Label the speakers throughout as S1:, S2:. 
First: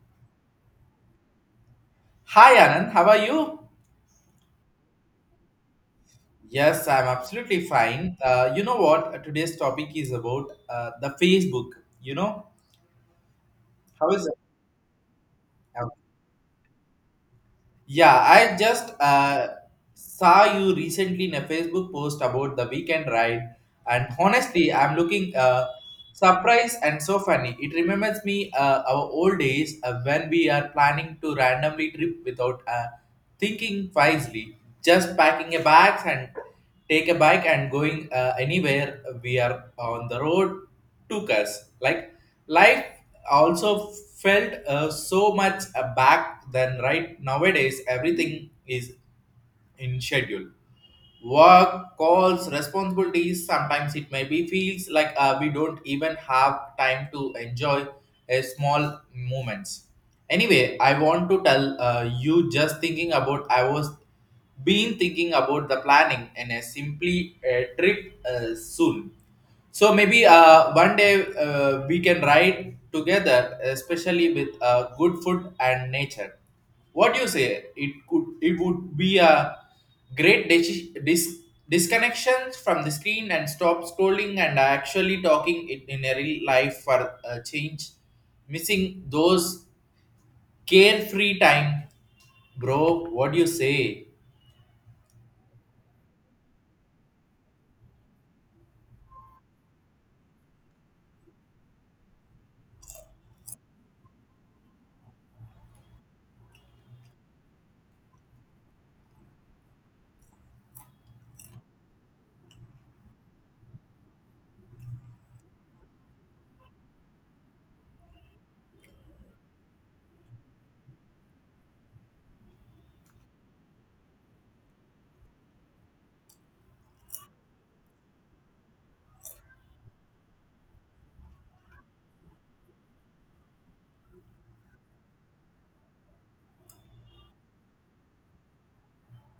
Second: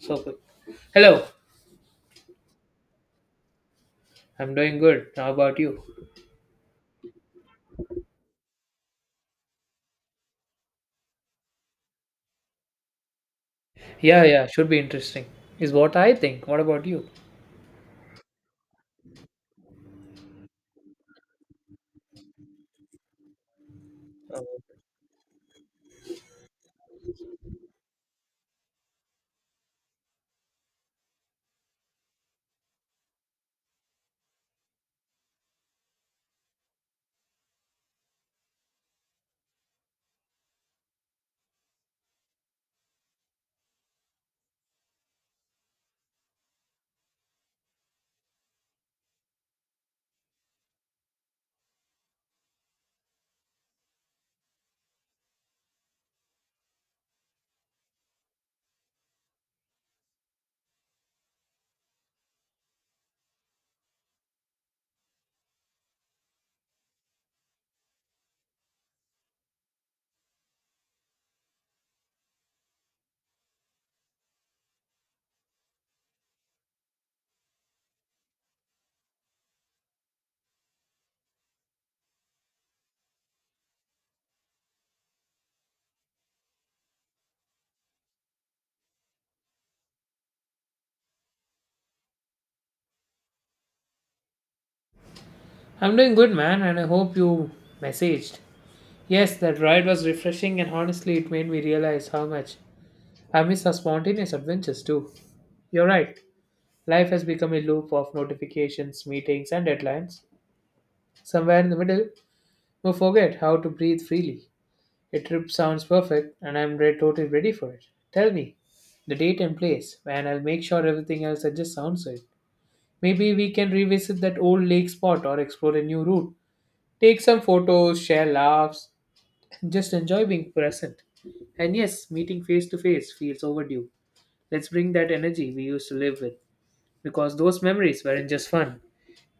S1: So good. Hello,
S2: Hi Anand, how are you?
S1: I'm doing good. How about you?
S2: Yes, I'm absolutely fine. You know what? Today's topic is about the Facebook. You know, how
S1: Yeah,
S2: is it?
S1: yeah, should be interesting, is
S2: Now?
S1: what I think. What about you?
S2: Yeah, I just saw you recently in a Facebook post about the weekend ride, and
S1: Uh,
S2: honestly, I'm looking surprised and so funny. It remembers me our old days when we are planning to randomly trip without thinking wisely, just packing a bags and take a bike and going anywhere we are on the road took us like life also felt so much back then. Right nowadays everything is in schedule, work calls, responsibilities. Sometimes it may be feels like we don't even have time to enjoy a small moments. Anyway, I want to tell you, just thinking about, I was been thinking about the planning and a simply a trip soon. So maybe one day we can ride together, especially with good food and nature. What do you say? It would be a great disconnection from the screen and stop scrolling and actually talking it in a real life for a change. Missing those carefree time, bro. What do you say?
S1: I'm doing good, man, and I hope you messaged. Yes, that ride was refreshing, and honestly, it made me realize how much I miss our spontaneous adventures, too. You're right. Life has become a loop of notifications, meetings, and deadlines. Somewhere in the middle, we forget how to breathe freely. A trip sounds perfect, and I'm totally ready for it. Tell me the date and place, and I'll make sure everything else adjusts. Sounds right. Maybe we can revisit that old lake spot or explore a new route. Take some photos, share laughs, and just enjoy being present. And yes, meeting face to face feels overdue. Let's bring that energy we used to live with, because those memories weren't just fun,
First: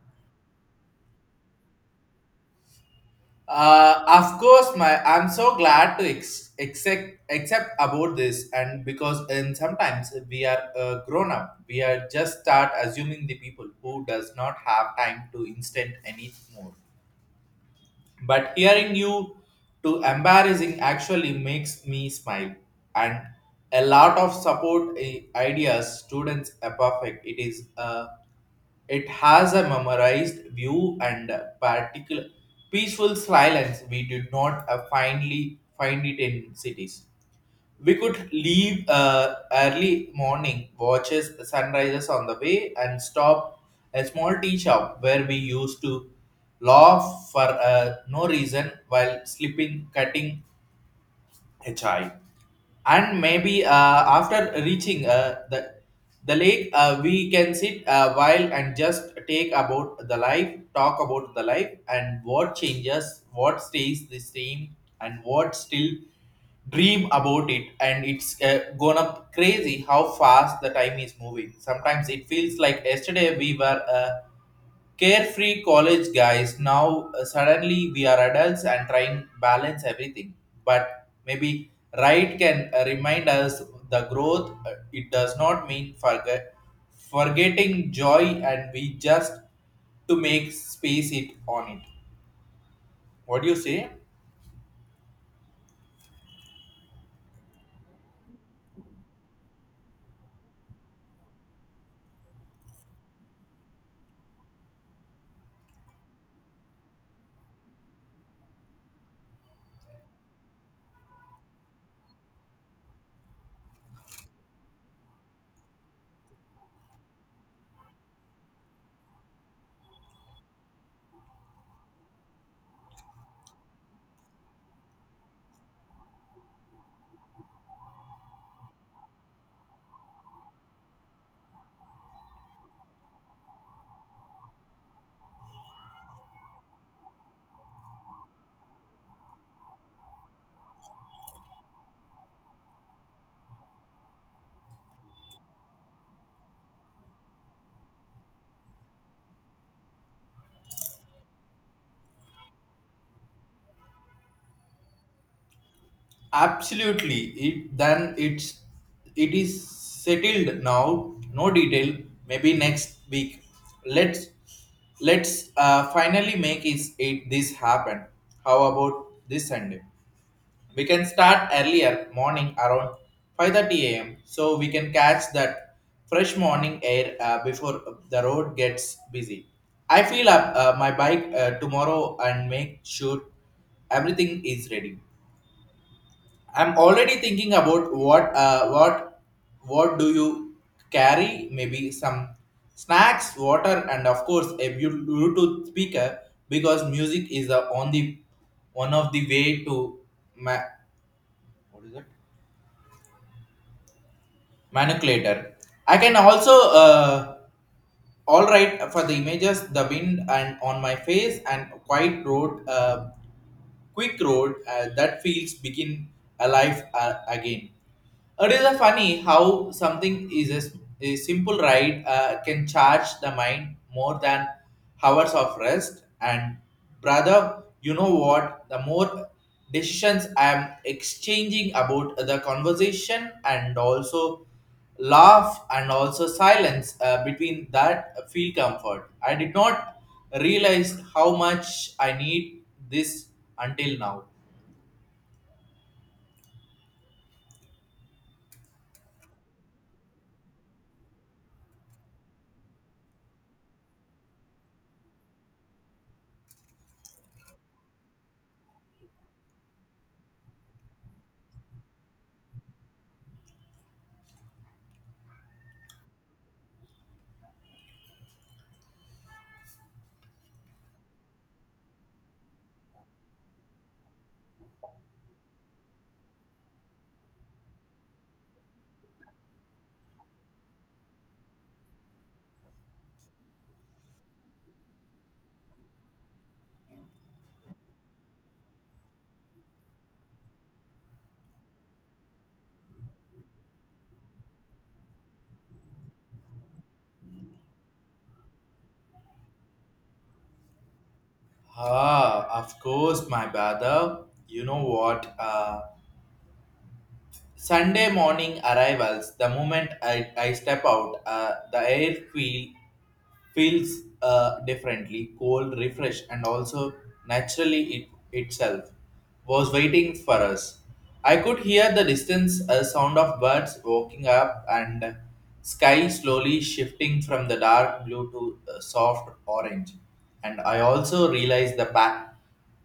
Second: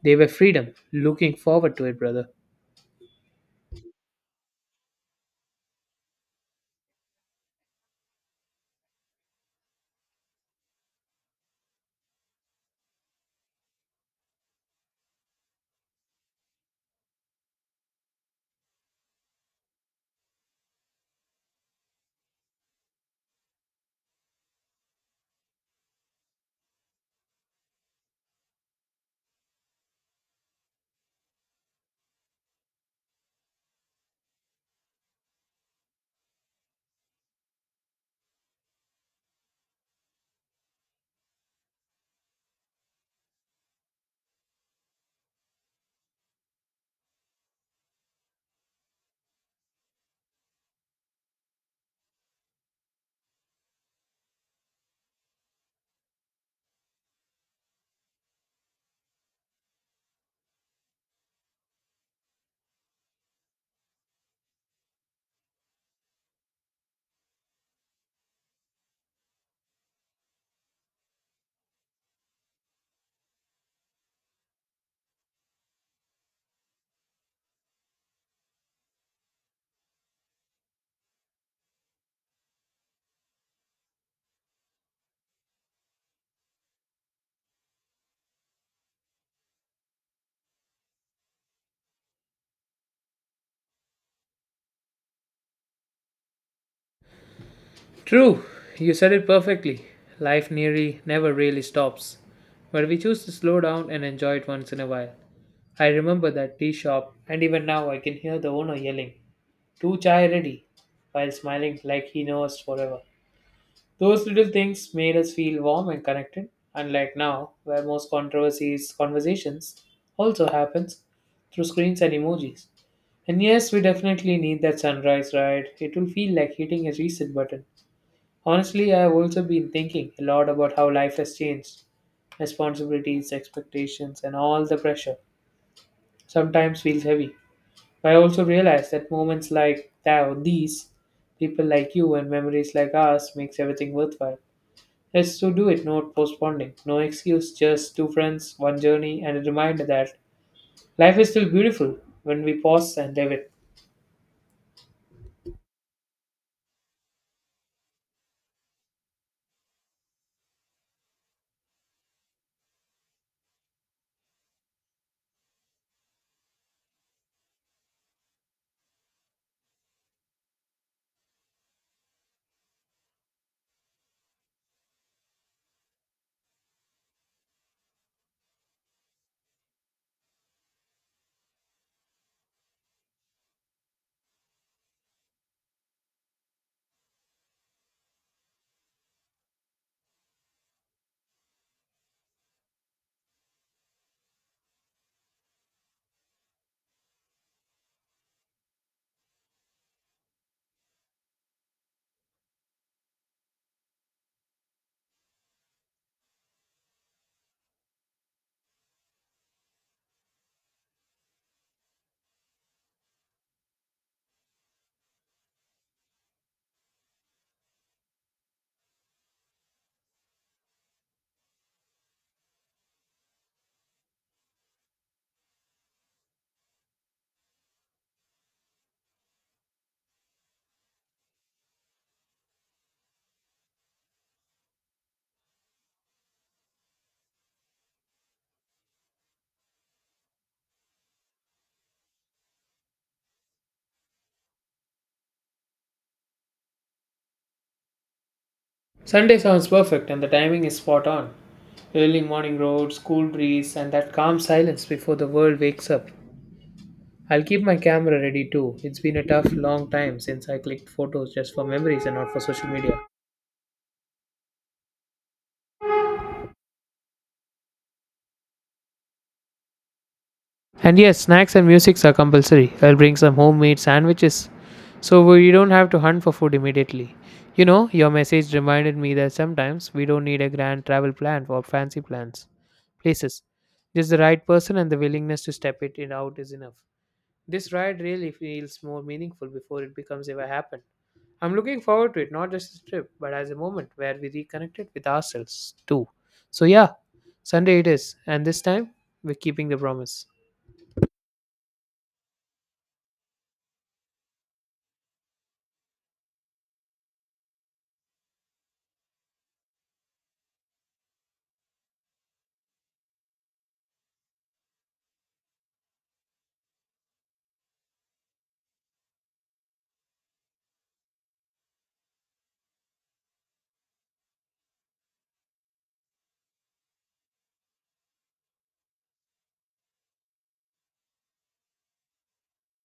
S1: they were freedom. Looking forward to it, brother.
S2: Of course, my I'm so glad to accept accept about this, and because and sometimes we are grown up, we are just start assuming the people who does not have time to instant anymore. But hearing you to embarrassing actually makes me smile, and a lot of support eh, ideas students are perfect. It is it has a memorized view and a particular peaceful silence. We did not finally find it in cities. We could leave early morning, watches sunrises on the way, and stop a small tea shop where we used to laugh for no reason while sleeping, cutting a chai, and maybe after reaching the lake we can sit a while and just take about the life, talk about the life and what changes, what stays the same and what still dream about it. And it's gone up crazy how fast the time is moving. Sometimes it feels like yesterday we were carefree college guys. Now suddenly we are adults and trying balance everything, but maybe right can remind us the growth it does not mean forgetting joy, and we just to make space it on it. What do you say?
S1: True, you said it perfectly. Life nearly never really stops, but we choose to slow down and enjoy it once in a while. I remember that tea shop, and even now I can hear the owner yelling, "Two chai ready, while smiling like he knows us forever. Those little things made us feel warm and connected, unlike now, where most controversies, conversations also happens through screens and emojis. And yes, we definitely need that sunrise ride. It will feel like hitting a reset button. Honestly, I have also been thinking a lot about how life has changed. Responsibilities, expectations, and all the pressure sometimes feels heavy. But I also realize that moments like that, these, people like you, and memories like ours makes everything worthwhile. Let's to do it, not postponing. No excuse, just two friends, one journey, and a reminder that life is still beautiful when we pause and live it.
S2: Absolutely. It's it is settled now. No detail. Maybe next week. Let's let's finally make is it this happen. How about this Sunday? We can start earlier morning around 5:30 a.m. so we can catch that fresh morning air before the road gets busy. I fill up my bike tomorrow and make sure everything is ready. I'm already thinking about what do you carry? Maybe some snacks, water, and of course a Bluetooth speaker because music is the only one of the way to ma- manipulator. I can also all right for the images, the wind and on my face and quiet road, quick road that feels begin alive again. It is a funny how something is a, s- a simple ride can charge the mind more than hours of rest. And brother, you know what? The more decisions I am exchanging about the conversation and also laugh and also silence between that feel comfort. I did not realize how much I need this until now.
S1: Sunday sounds perfect and the timing is spot on. Early morning roads, cool breeze, and that calm silence before the world wakes up. I'll keep my camera ready too. It's been a tough, long time since I clicked photos just for memories and not for social media. And yes, snacks and musics are compulsory. I'll bring some homemade sandwiches so we don't have to hunt for food immediately. You know, your message reminded me that sometimes we don't need a grand travel plan or fancy plans. Places. Just the right person and the willingness to step it in out is enough. This ride really feels more meaningful before it becomes ever happen. I'm looking forward to it, not just as a trip, but as a moment where we reconnected with ourselves too. So yeah, Sunday it is, and this time we're keeping the promise.
S2: Ah, of course, my brother. You know what? Sunday morning arrivals, the moment I step out, the air feels differently, cold, refreshed, and also naturally itself was waiting for us. I could hear the distance a sound of birds walking up and sky slowly shifting from the dark blue to soft orange. And I also realized the pack.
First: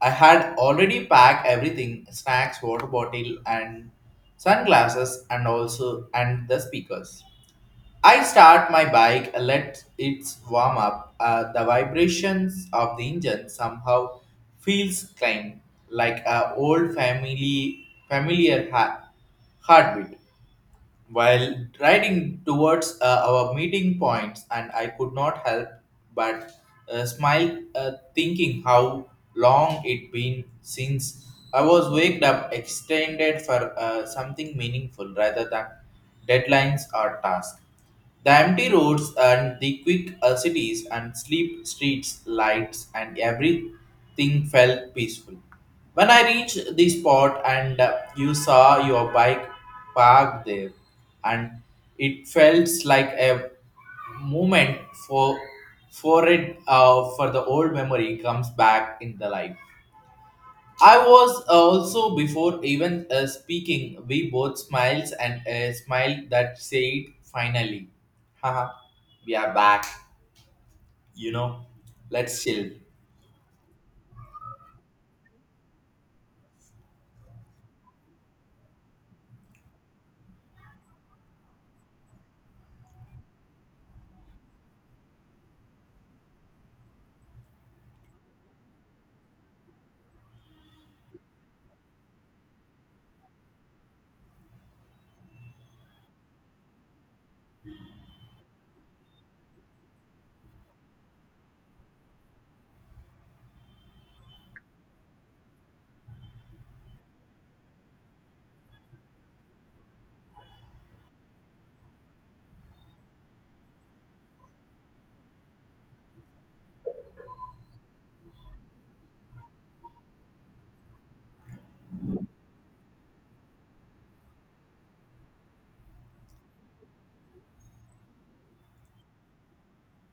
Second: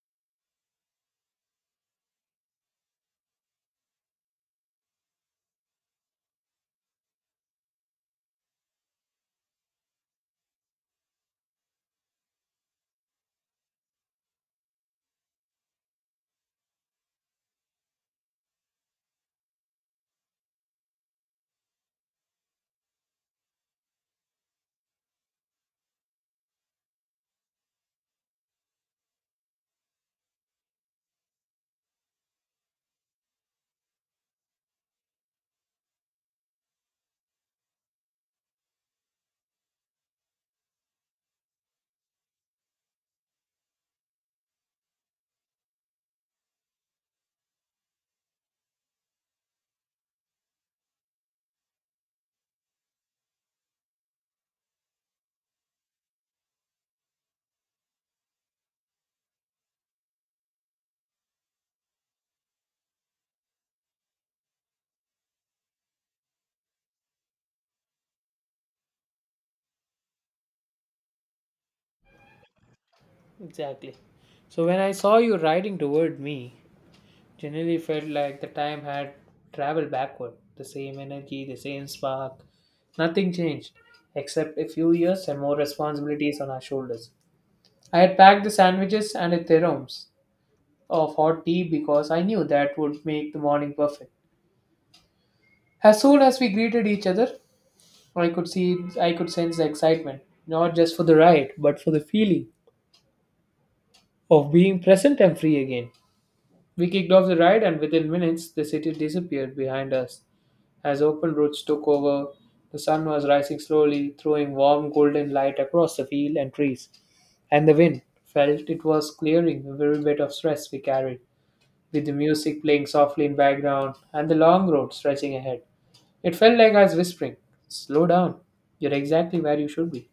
S2: I had already packed everything: snacks, water bottle, and sunglasses, and also and the speakers. I start my bike, let it warm up. The vibrations of the engine somehow feels clean, like a old family familiar heartbeat. While riding towards our meeting points, and I could not help but smile, thinking how long it been since I was waked up, extended for something meaningful rather than deadlines or tasks. The empty roads and the quick cities and sleep streets lights and everything felt peaceful. When I reached the spot and you saw your bike parked there, and it felt like a moment for for it for the old memory comes back in the life. I was also before even speaking, we both smiles and a smile that said, "Finally, haha, we are back." You know, let's chill.
S1: Exactly. So when I saw you riding toward me, generally felt like the time had traveled backward. The same energy, the same spark. Nothing changed, except a few years and more responsibilities on our shoulders. I had packed the sandwiches and the theroms, of hot tea because I knew that would make the morning perfect. As soon as we greeted each other, I could sense the excitement, not just for the ride, but for the feeling of being present and free again. We kicked off the ride and within minutes the city disappeared behind us. As open roads took over, the sun was rising slowly, throwing warm golden light across the field and trees, and the wind felt it was clearing every bit of stress we carried with the music playing softly in background and the long road stretching ahead. It felt like I was whispering, "Slow down. You're exactly where you should be."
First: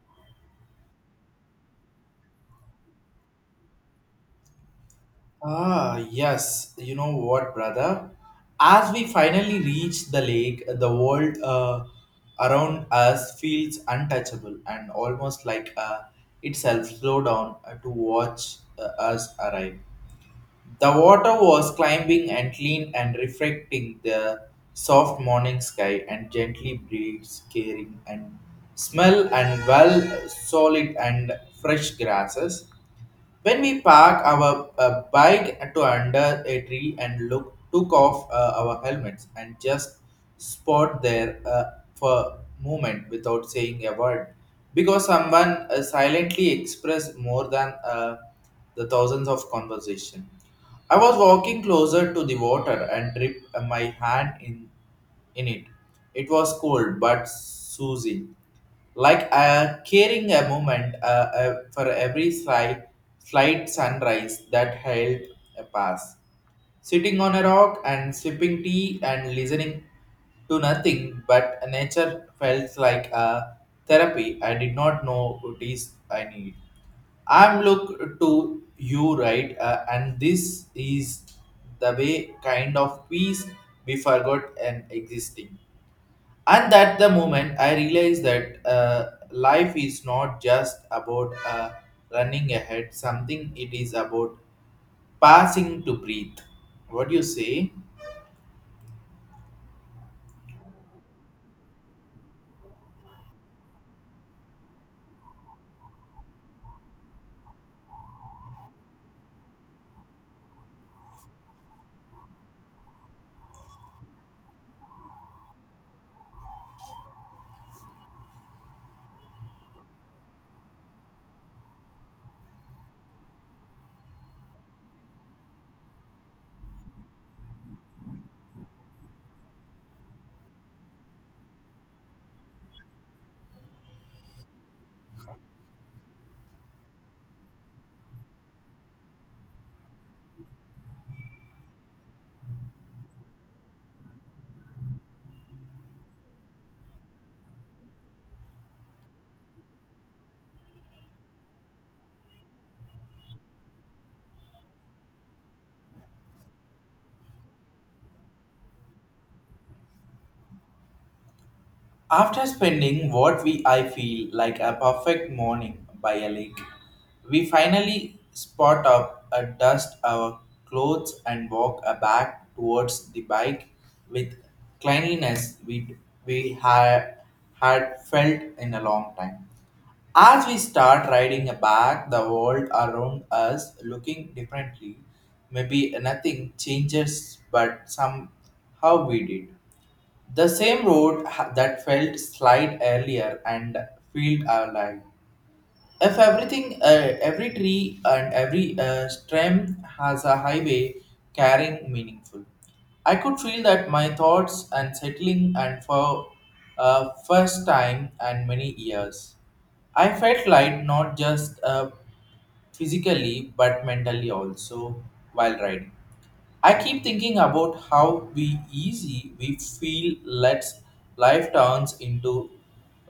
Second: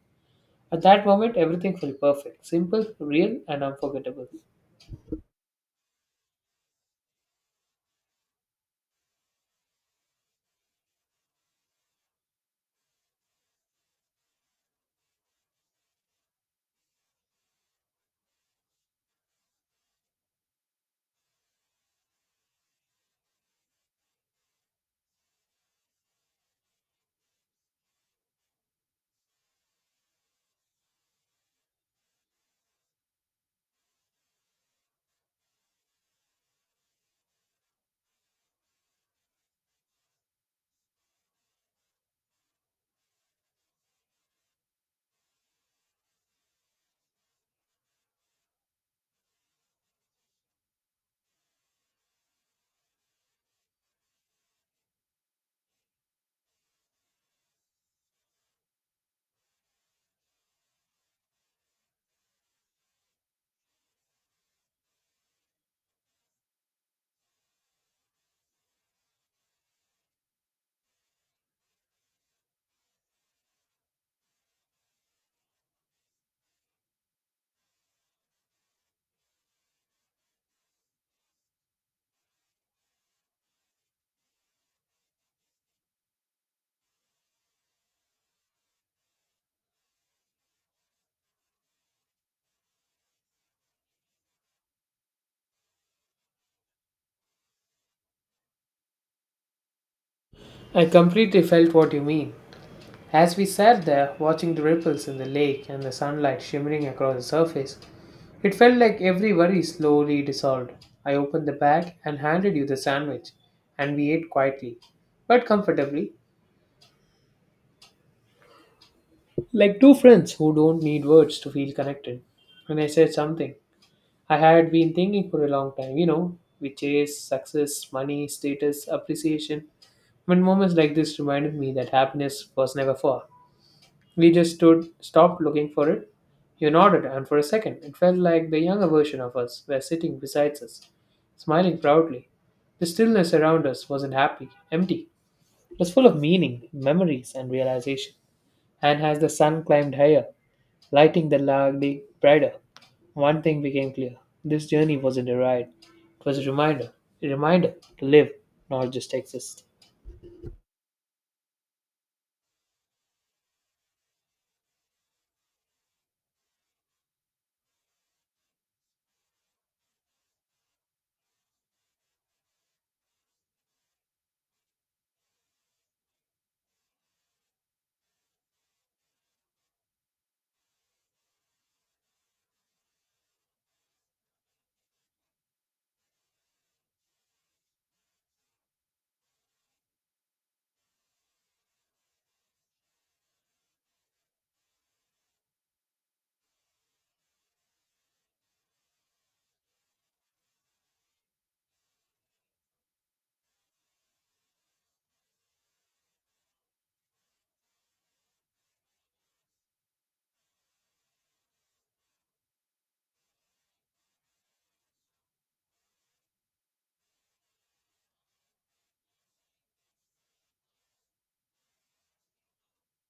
S1: At that moment, everything felt perfect, simple, real, and unforgettable.
S2: Ah, yes. You know what, brother? As we finally reach the lake, the world around us feels untouchable and almost like itself slow down to watch us arrive. The water was climbing and clean and reflecting the soft morning sky and gently breeze caring and smell and well solid and fresh grasses. When we park our bike to under a tree and look, took off our helmets and just spot there for moment without saying a word, because someone silently expressed more than the thousands of conversation. I was walking closer to the water and dipped my hand in it. It was cold but soothing, like caring a moment for every slight sunrise that held a pass. Sitting on a rock and sipping tea and listening to nothing but nature felt like a therapy I did not know what is I need. I'm look to you, right? And this is the way kind of peace we forgot and existing. And at the moment, I realized that life is not just about running ahead. Something it is about passing to breathe. What do you say?
S1: I completely felt what you mean. As we sat there watching the ripples in the lake and the sunlight shimmering across the surface, it felt like every worry slowly dissolved. I opened the bag and handed you the sandwich, and we ate quietly but comfortably like two friends who don't need words to feel connected. And I said something I had been thinking for a long time. You know, we chase success, money, status, appreciation. When moments like this reminded me that happiness was never far, we just stood, stopped looking for it. You nodded, and for a second, it felt like the younger version of us were sitting beside us, smiling proudly. The stillness around us wasn't happy, empty. It was full of meaning, memories, and realization. And as the sun climbed higher, lighting the largely brighter, one thing became clear. This journey wasn't a ride. It was a reminder. A reminder to live, not just exist.
S2: After spending what we I feel like a perfect morning by a lake, we finally spot up a dust our clothes and walk a back towards the bike with cleanliness we had felt in a long time. As we start riding back, the world around us looking differently. Maybe nothing changes, but somehow we did. The same road that felt slide earlier and felt alive. If everything, every tree and every stem has a highway carrying meaningful. I could feel that my thoughts and settling and for first time and many years. I felt light not just physically but mentally also while riding. I keep thinking about how we easy we feel lets life turns into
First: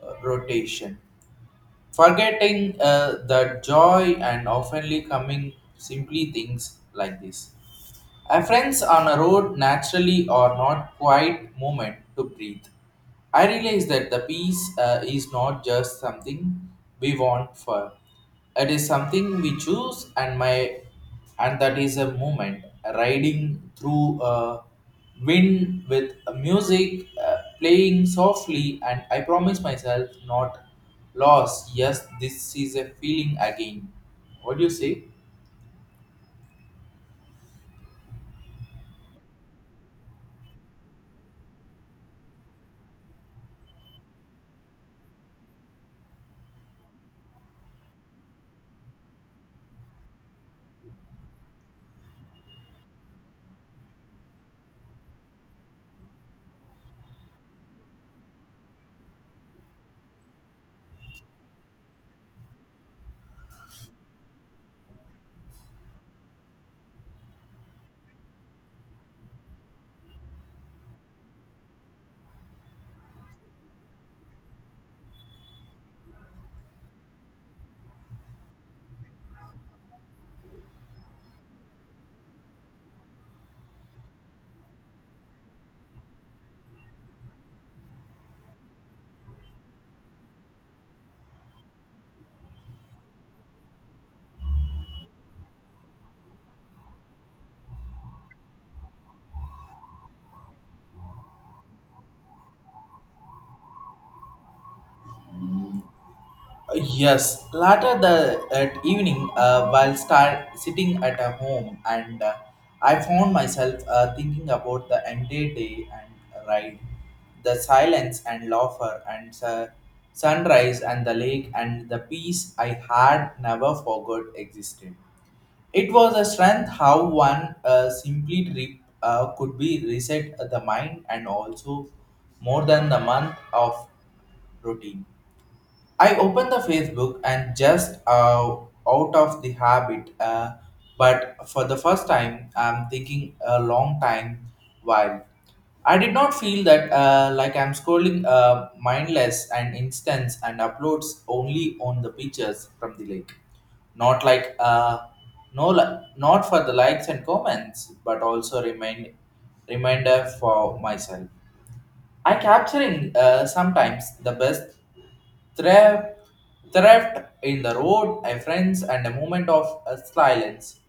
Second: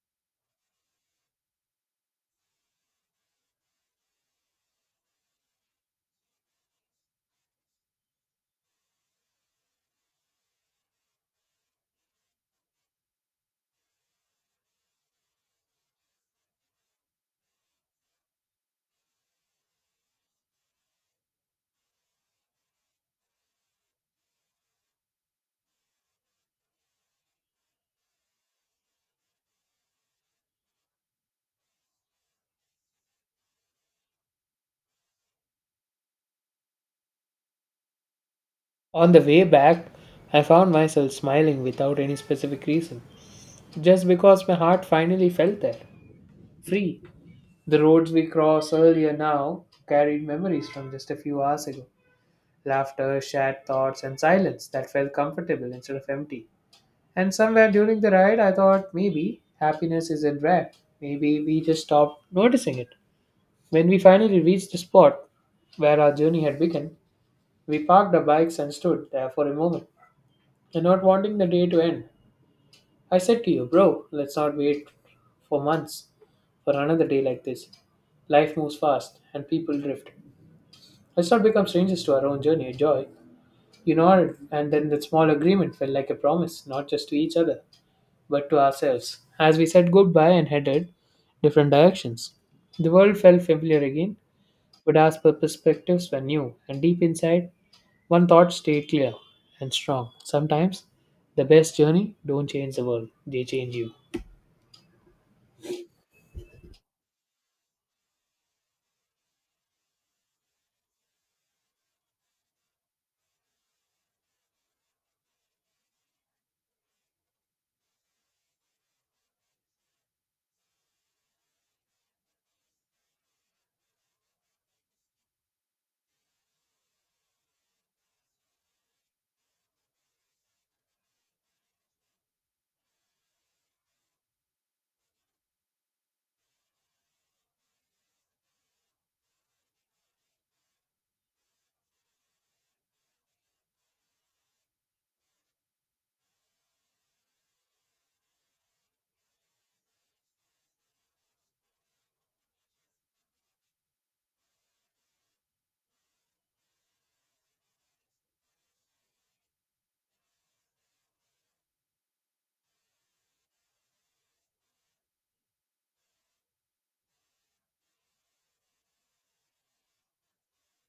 S2: rotation, forgetting the joy and oftenly coming simply things like this. Friends on a road naturally or not quite moment to breathe. I realize that the peace is not just something we want for. It is something we choose, and my and that is a moment riding through a wind with a music playing softly, and I promise myself not lost. Yes, this is a feeling again. What do you say?
S1: On the way back, I found myself smiling without any specific reason, just because my heart finally felt that. Free. The roads we crossed earlier now carried memories from just a few hours ago. Laughter, shared thoughts, and silence that felt comfortable instead of empty. And somewhere during the ride, I thought maybe happiness isn't rare. Maybe we just stopped noticing it. When we finally reached the spot where our journey had begun, we parked our bikes and stood there for a moment. And not wanting the day to end, I said to you, "Bro, let's not wait for months for another day like this. Life moves fast and people drift. Let's not become strangers to our own journey of joy." You nodded, and then that small agreement felt like a promise, not just to each other, but to ourselves. As we said goodbye and headed different directions, the world felt familiar again, but our perspectives were new, and deep inside, one thought stayed clear and strong. Sometimes, the best journey don't change the world, they change you.
S2: Yes, later the at evening, while start sitting at a home, and I found myself thinking about the entire day and ride, the silence and laughter and sunrise and the lake and the peace I had never forgot existed. It was a strength how one simply trip could be reset the mind and also more than the month of routine. I opened the Facebook and just out of the habit, but for the first time, I'm thinking a long time while. I did not feel that like I'm scrolling mindless and instance and uploads only on the pictures from the lake. Not like no, not for the likes and comments, but also reminder for myself. I capturing sometimes the best theft, theft in the road, a friends, and a moment of silence.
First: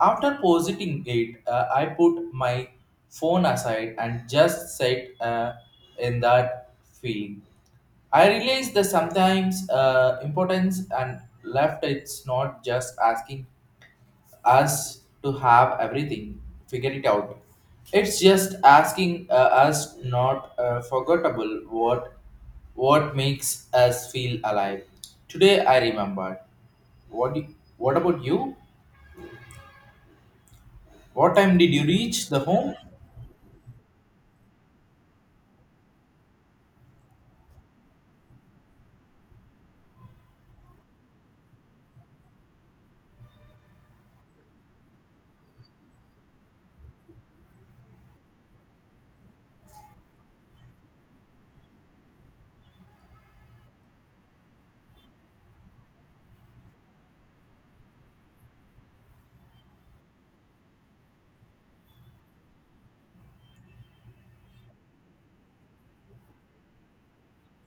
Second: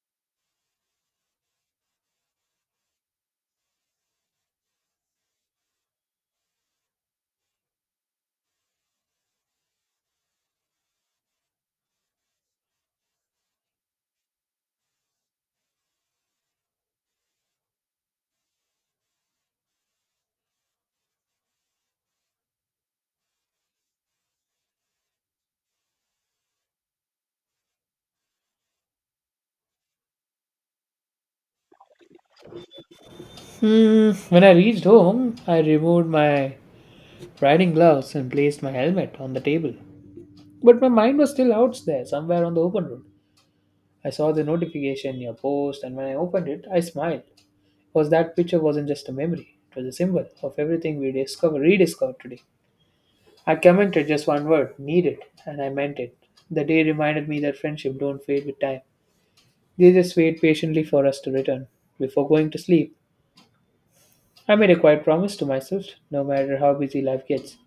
S2: After positing it, I put my phone aside and just sat in that feeling. I realized the sometimes importance and left it's not just asking us to have everything figured it out. It's just asking us not forgettable what makes us feel alive. Today I remembered. What do, what about you? What time did you reach the home?
S1: Hmm. When I reached home, I removed my riding gloves and placed my helmet on the table. But my mind was still out there, somewhere on the open road. I saw the notification, your post, and when I opened it, I smiled. Was that picture wasn't just a memory, it was a symbol of everything we rediscovered today. I commented just one word, needed, and I meant it. The day reminded me that friendship don't fade with time. They just wait patiently for us to return. Before going to sleep, I made a quiet promise to myself, no matter how busy life gets,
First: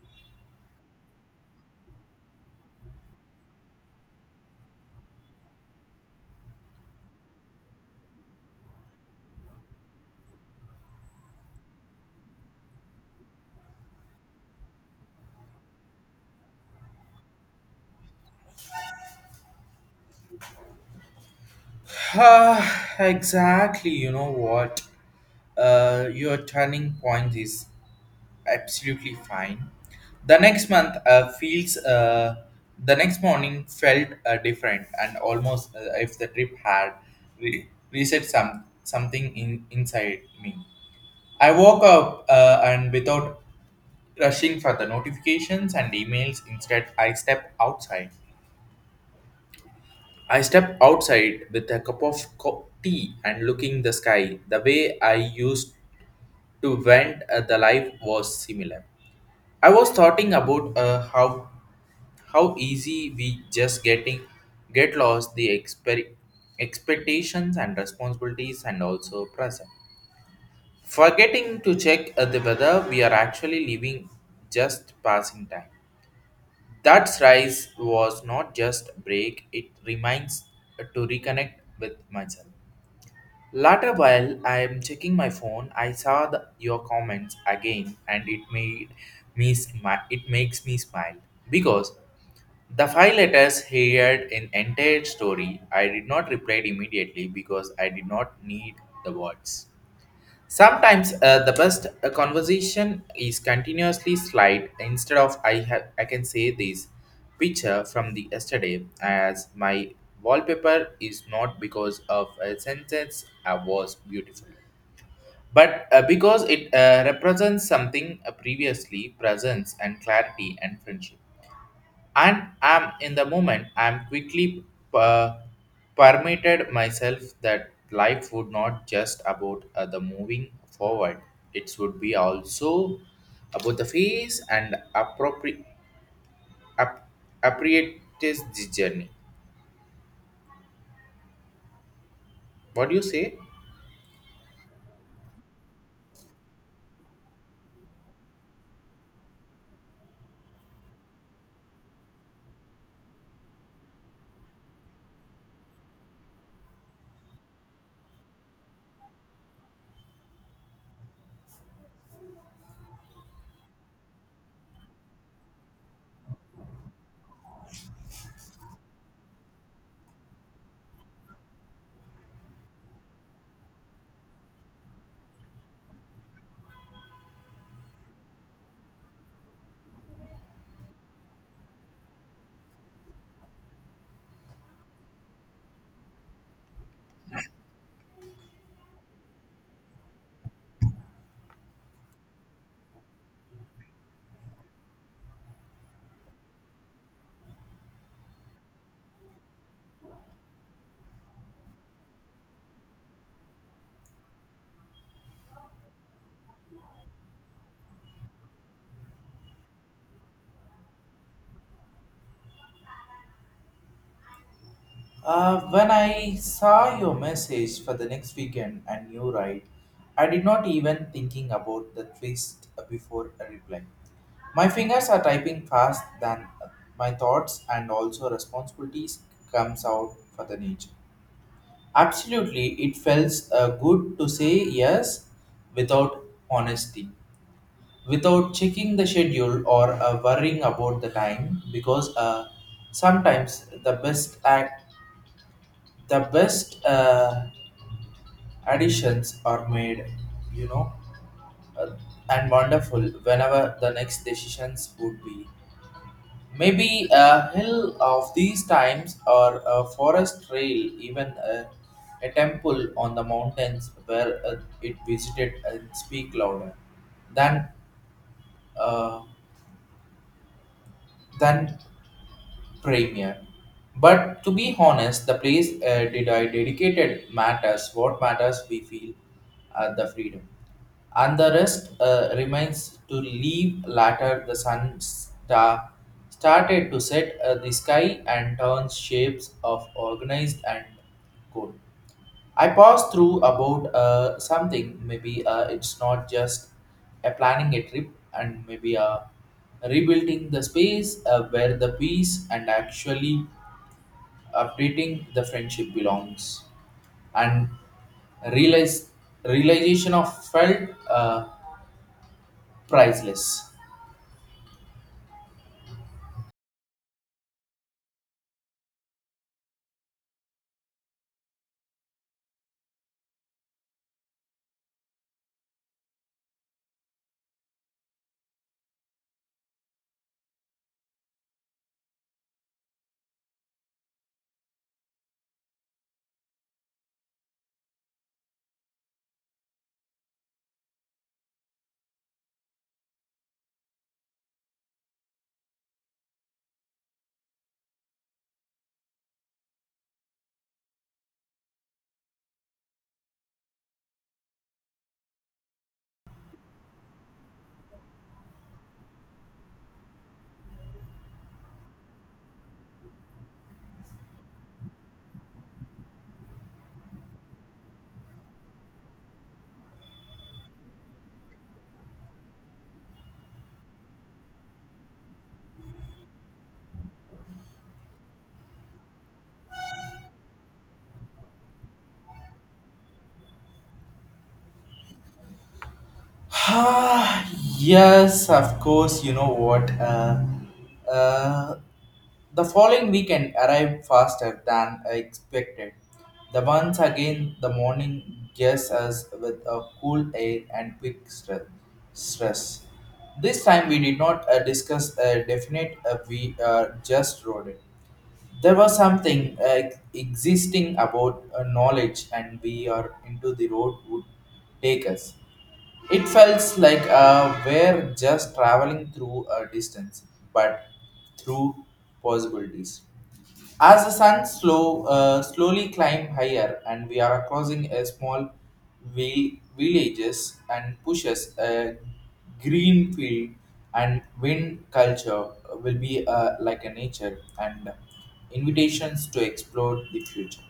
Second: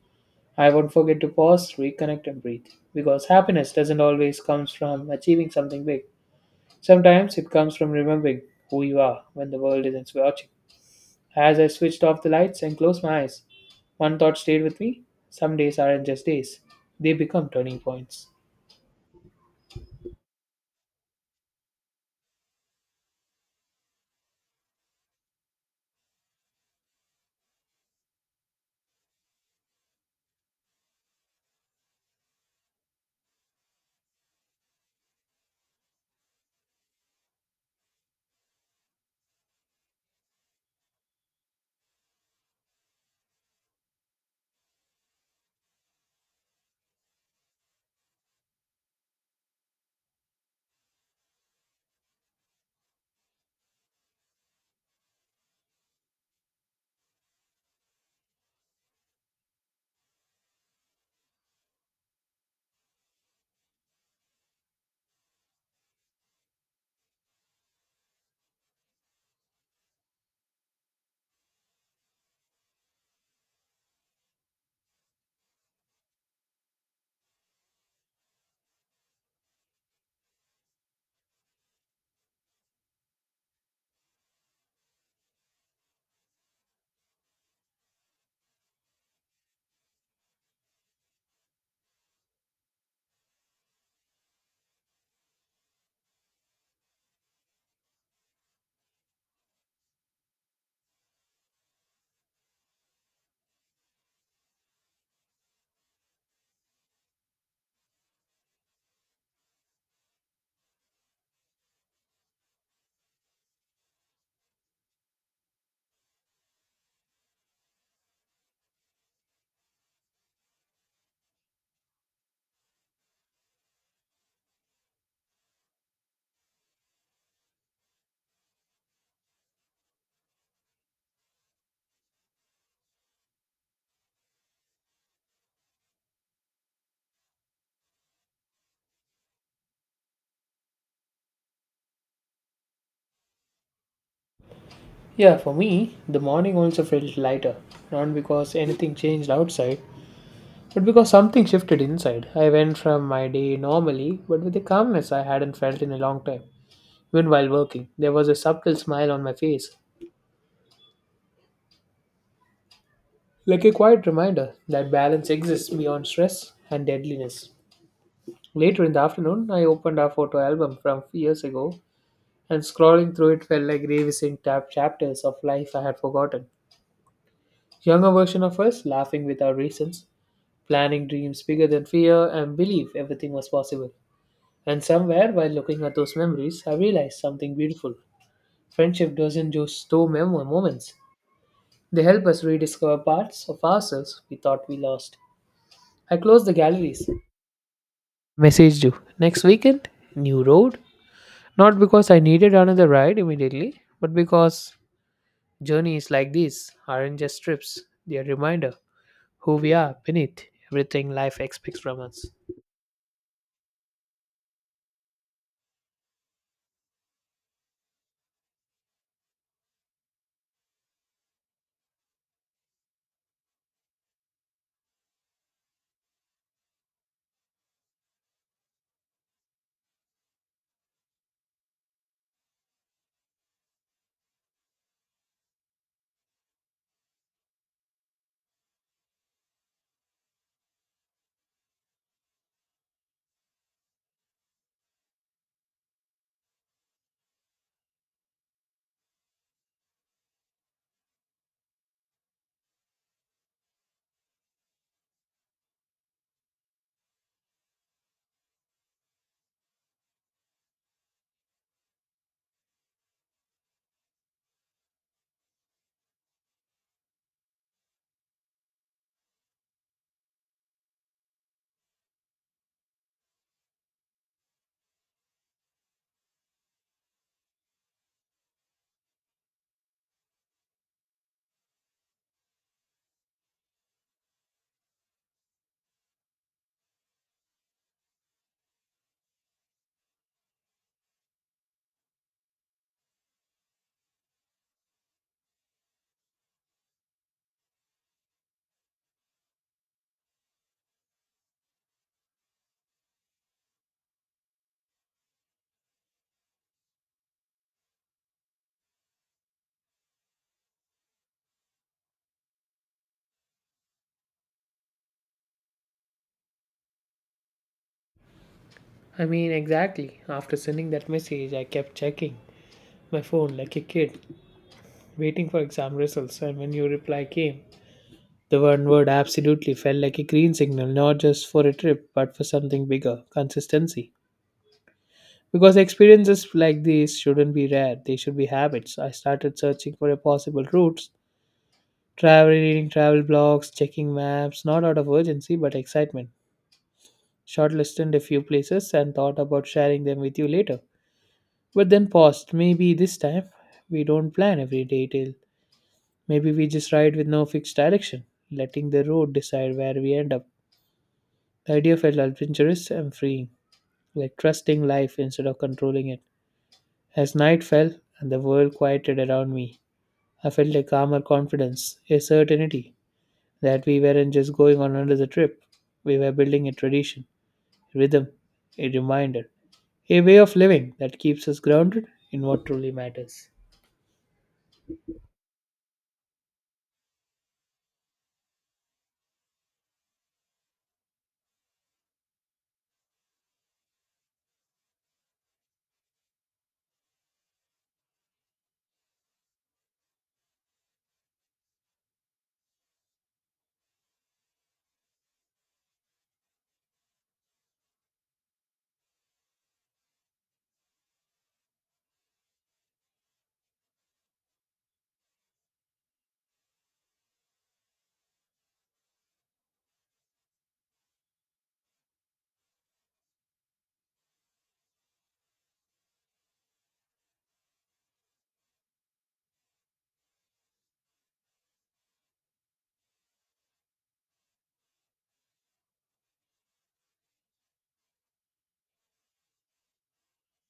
S1: I won't forget to pause, reconnect, and breathe. Because happiness doesn't always come from achieving something big. Sometimes it comes from remembering who you are when the world isn't watching. As I switched off the lights and closed my eyes, one thought stayed with me. Some days aren't just days, they become turning points.
S2: Ah, exactly. You know what? Your turning point is. Absolutely fine. The next month feels the next morning felt different and almost if the trip had reset some something in inside me. I woke up and without rushing for the notifications and emails, instead I stepped outside. I stepped outside with a cup of tea and looking the sky. The way I used to vent the life was similar. I was thoughting about how easy we just getting get lost the expectations and responsibilities and also present. Forgetting to check the weather we are actually living just passing time. That rise was not just break, it reminds to reconnect with myself. Later, while I'm checking my phone, I saw your comments again, and it made me It makes me smile because the 5 letters heard an entire story. I did not reply immediately because I did not need the words. Sometimes the best conversation is continuously slide instead of I can say this picture from the yesterday as my wallpaper is not because of a sentence I was beautiful but because it represents something previously presence and clarity and friendship and am in the moment I'm quickly uh, permitted myself that life would not just about the moving forward. It would be also about the phase and appropriate the journey. What do you say?
S1: Yeah, for me, the morning also felt lighter, not because anything changed outside, but because something shifted inside. I went from my day normally, but with a calmness I hadn't felt in a long time. Even while working, there was a subtle smile on my face, like a quiet reminder that balance exists beyond stress and deadliness. Later in the afternoon, I opened our photo album from years ago and scrolling through it felt like revisiting tab chapters of life I had forgotten. Younger version of us laughing without reasons, planning dreams bigger than fear, and believe everything was possible. And somewhere while looking at those memories, I realized something beautiful. Friendship doesn't just store moments, they help us rediscover parts of ourselves we thought we lost. I closed the galleries. Messaged you. Next weekend, new road. Not because I needed another ride immediately, but because journeys like these aren't just trips, they're a reminder who we are beneath everything life expects from us.
S2: When I saw your message for the next weekend and you right, I did not even thinking about the twist before a reply. My fingers are typing fast than my thoughts and also responsibilities comes out for the nature. Absolutely, it feels good to say yes without honesty, without checking the schedule or worrying about the time because sometimes the best additions are made, you know, uh, and wonderful whenever the next decisions would be. Maybe a hill of these times or a forest trail, even a temple on the mountains where it visited and speak louder than uh, than premier. But to be honest, the place did I dedicated matters. What matters, we feel the freedom, and the rest remains to leave. Later, the sun star started to set the sky and turns shapes of organized and good. I pass through about something. Maybe it's not just a planning a trip, and maybe rebuilding the space where the peace and actually updating the friendship belongs. And realize realization of felt priceless.
S1: I mean, exactly. After sending that message, I kept checking my phone like a kid, waiting for exam results, and when your reply came, the one word absolutely felt like a green signal, not just for a trip, but for something bigger consistency. Because experiences like these shouldn't be rare, they should be habits. I started searching for a possible routes, travel reading travel blogs, checking maps, not out of urgency but excitement. Shortlisted a few places and thought about sharing them with you later. But then paused. Maybe this time we don't plan every detail. Maybe we just ride with no fixed direction, letting the road decide where we end up. The idea felt adventurous and freeing, like trusting life instead of controlling it. As night fell and the world quieted around me, I felt a calmer confidence, a certainty that we weren't just going on another trip. We were building a tradition, rhythm, a reminder, a way of living that keeps us grounded in what truly matters.
S2: Ah yes, of course. You know what? Uh, The following weekend arrived faster than expected. The once again the morning gets us with a cool air and quick stress. This time we did not discuss a definite, we just wrote it. There was something existing about knowledge and we are into the road would take us. It felt like we're just traveling through a distance, but through possibilities. As the slowly climb higher, and we are crossing a small villages and pushes a green field, and wind culture will be like a nature and invitations to explore the future.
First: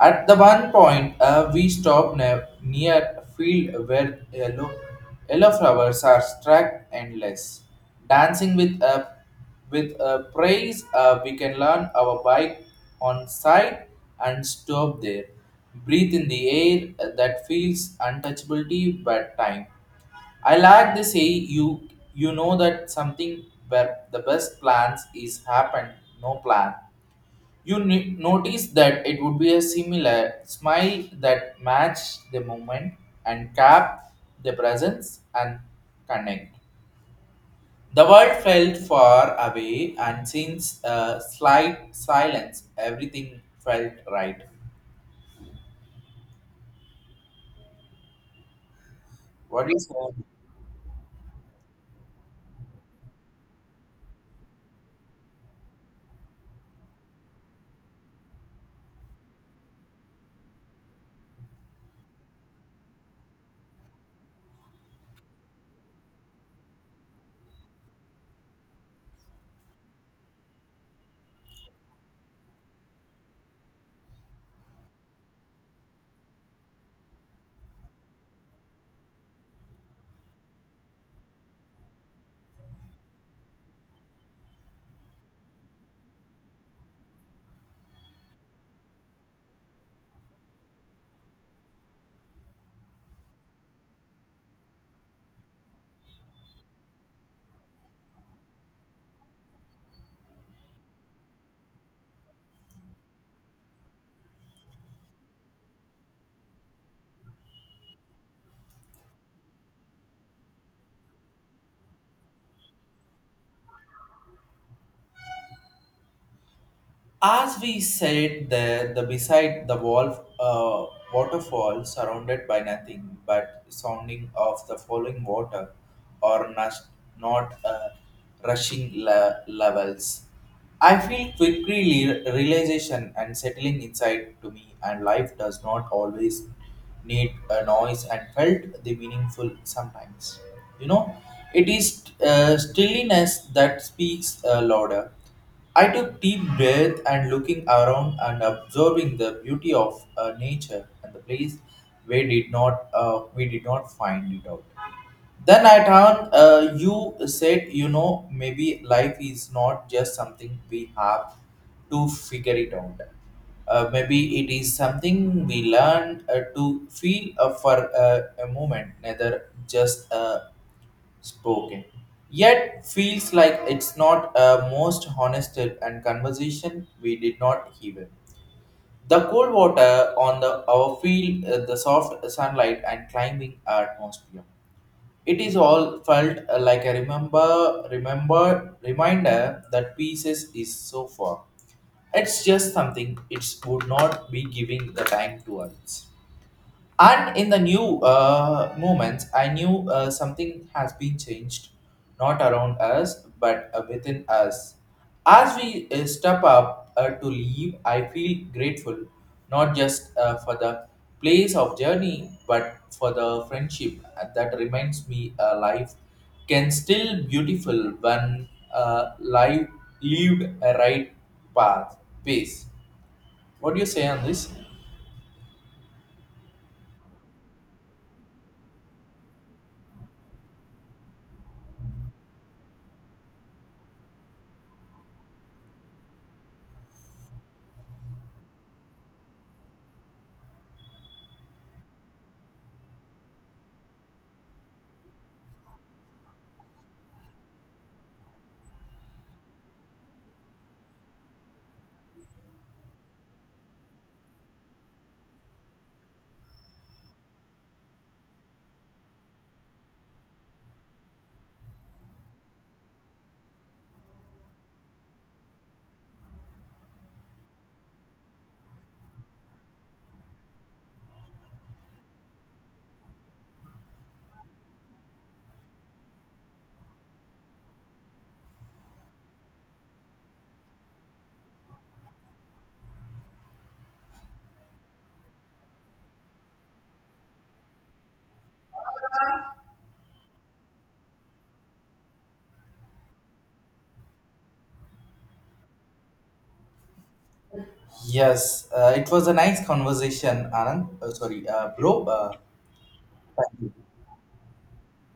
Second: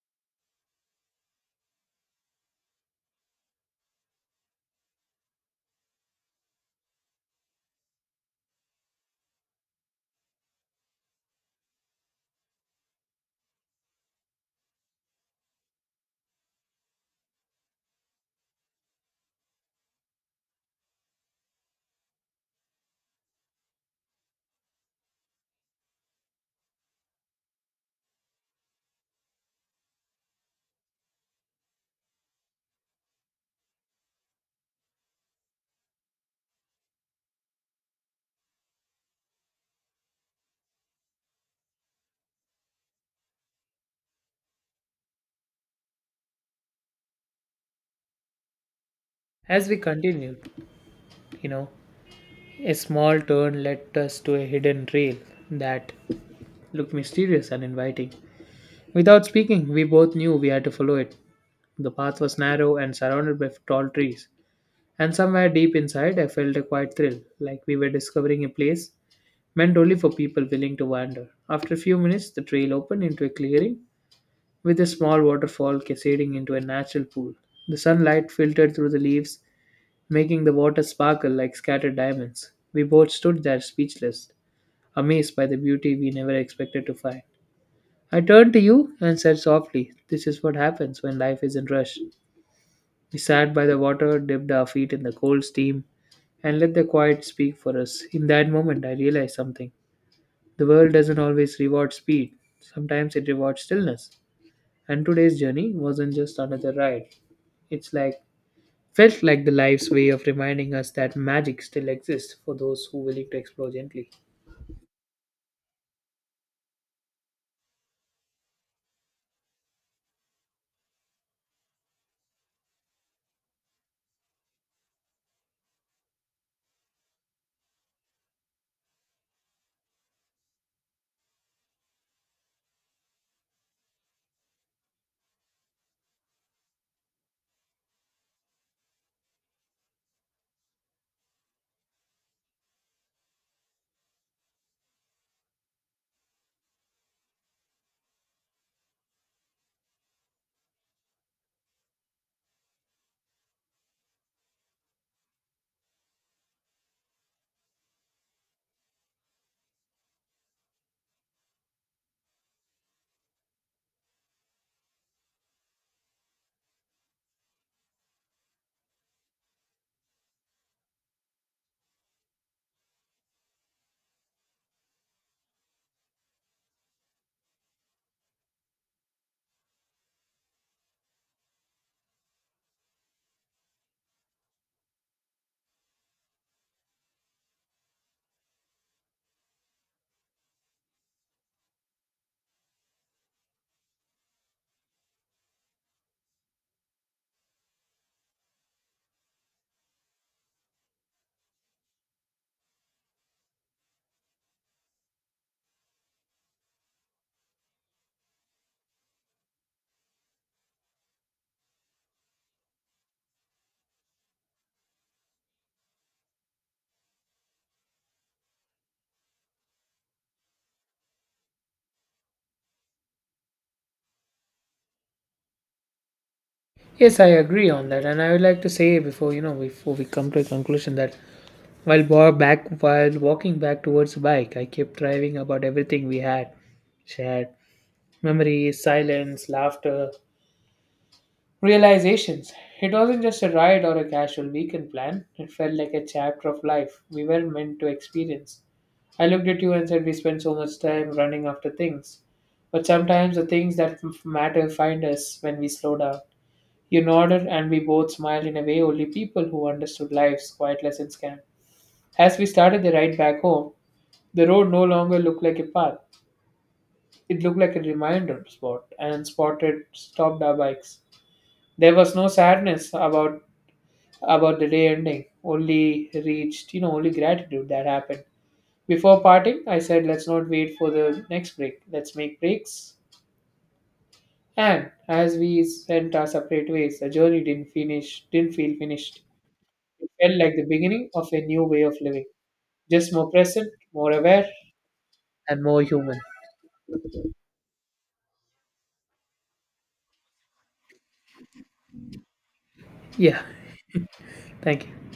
S2: At the one point, we stopped near a field where yellow flowers are struck endless. Dancing with a praise, we can learn our bike on site and stop there. Breathe in the air that feels untouchability but time. I like this say you know that something where the best plans is happen, no plan. You notice that it would be a similar smile that match the movement and cap the presence and connect. The world felt far away, and since a slight silence, everything felt right. What
S1: As
S2: do
S1: we
S2: you say?
S1: continued, you know, a small turn led us to a hidden trail that looked mysterious and inviting. Without speaking, we both knew we had to follow it. The path was narrow and surrounded by tall trees, and somewhere deep inside, I felt a quiet thrill, like we were discovering a place meant only for people willing to wander. After a few minutes, the trail opened into a clearing with a small waterfall cascading into a natural pool. The sunlight filtered through the leaves, making the water sparkle like scattered diamonds. We both stood there speechless, amazed by the beauty we never expected to find. I turned to you and said softly, "This is what happens when life is in rush." We sat by the water, dipped our feet in the cold steam, and let the quiet speak for us. In that moment, I realized something. The world doesn't always reward speed, sometimes it rewards stillness. And today's journey wasn't just another ride. It's like felt like the life's way of reminding us that magic still exists for those who willing to explore gently.
S2: As we said there, the beside the wall, waterfall surrounded by nothing but sounding of the falling water, or not rushing levels. I feel quickly realization and settling inside to me, and life does not always need a noise and felt the meaningful sometimes. You know, it is stillness that speaks louder. I took deep breath and looking around and observing the beauty of nature and the place where did not we did not find it out. Then at on you said, you know, maybe life is not just something we have to figure it out. Maybe it is something we learn to feel for a moment, neither just spoken. Yet feels like it's not a most honest and conversation we did not even. The cold water on the our field, the soft sunlight and climbing atmosphere. It is all felt like a reminder that pieces is so far. It's just something it would not be giving the time to others. And in the new moments, I knew something has been changed, not around us, but within us. As we step up to leave, I feel grateful, not just for the place of journey, but for the friendship that reminds me life can still beautiful when life lived a path, pace. What do you say on this?
S1: Yes, I agree on that, and I would like to say before, you know, before we come to a conclusion that while wa- back while walking back towards the bike, I kept driving about everything we had shared, memories, silence, laughter, realizations. It wasn't just a ride or a casual weekend plan, it felt like a chapter of life we were meant to experience. I looked at you and said, "We spend so much time running after things, but sometimes the things that matter find us when we slow down." You nodded, and we both smiled in a way only people who understood life's quiet lessons can. As we started the ride back home, the road no longer looked like a path. It looked like a reminder spot and spotted stopped our bikes. There was no sadness about the day ending, only reached, you know, only gratitude that happened. Before parting, I said, "Let's not wait for the next break, let's make breaks." And as we sent our separate ways, the journey didn't finish, didn't feel finished. It felt like the beginning of a new way of living, just more present, more aware, and more human.
S2: Yes, it was a nice conversation, Anand. Sorry, bro.
S1: Yeah,
S2: Thank you.
S1: thank you.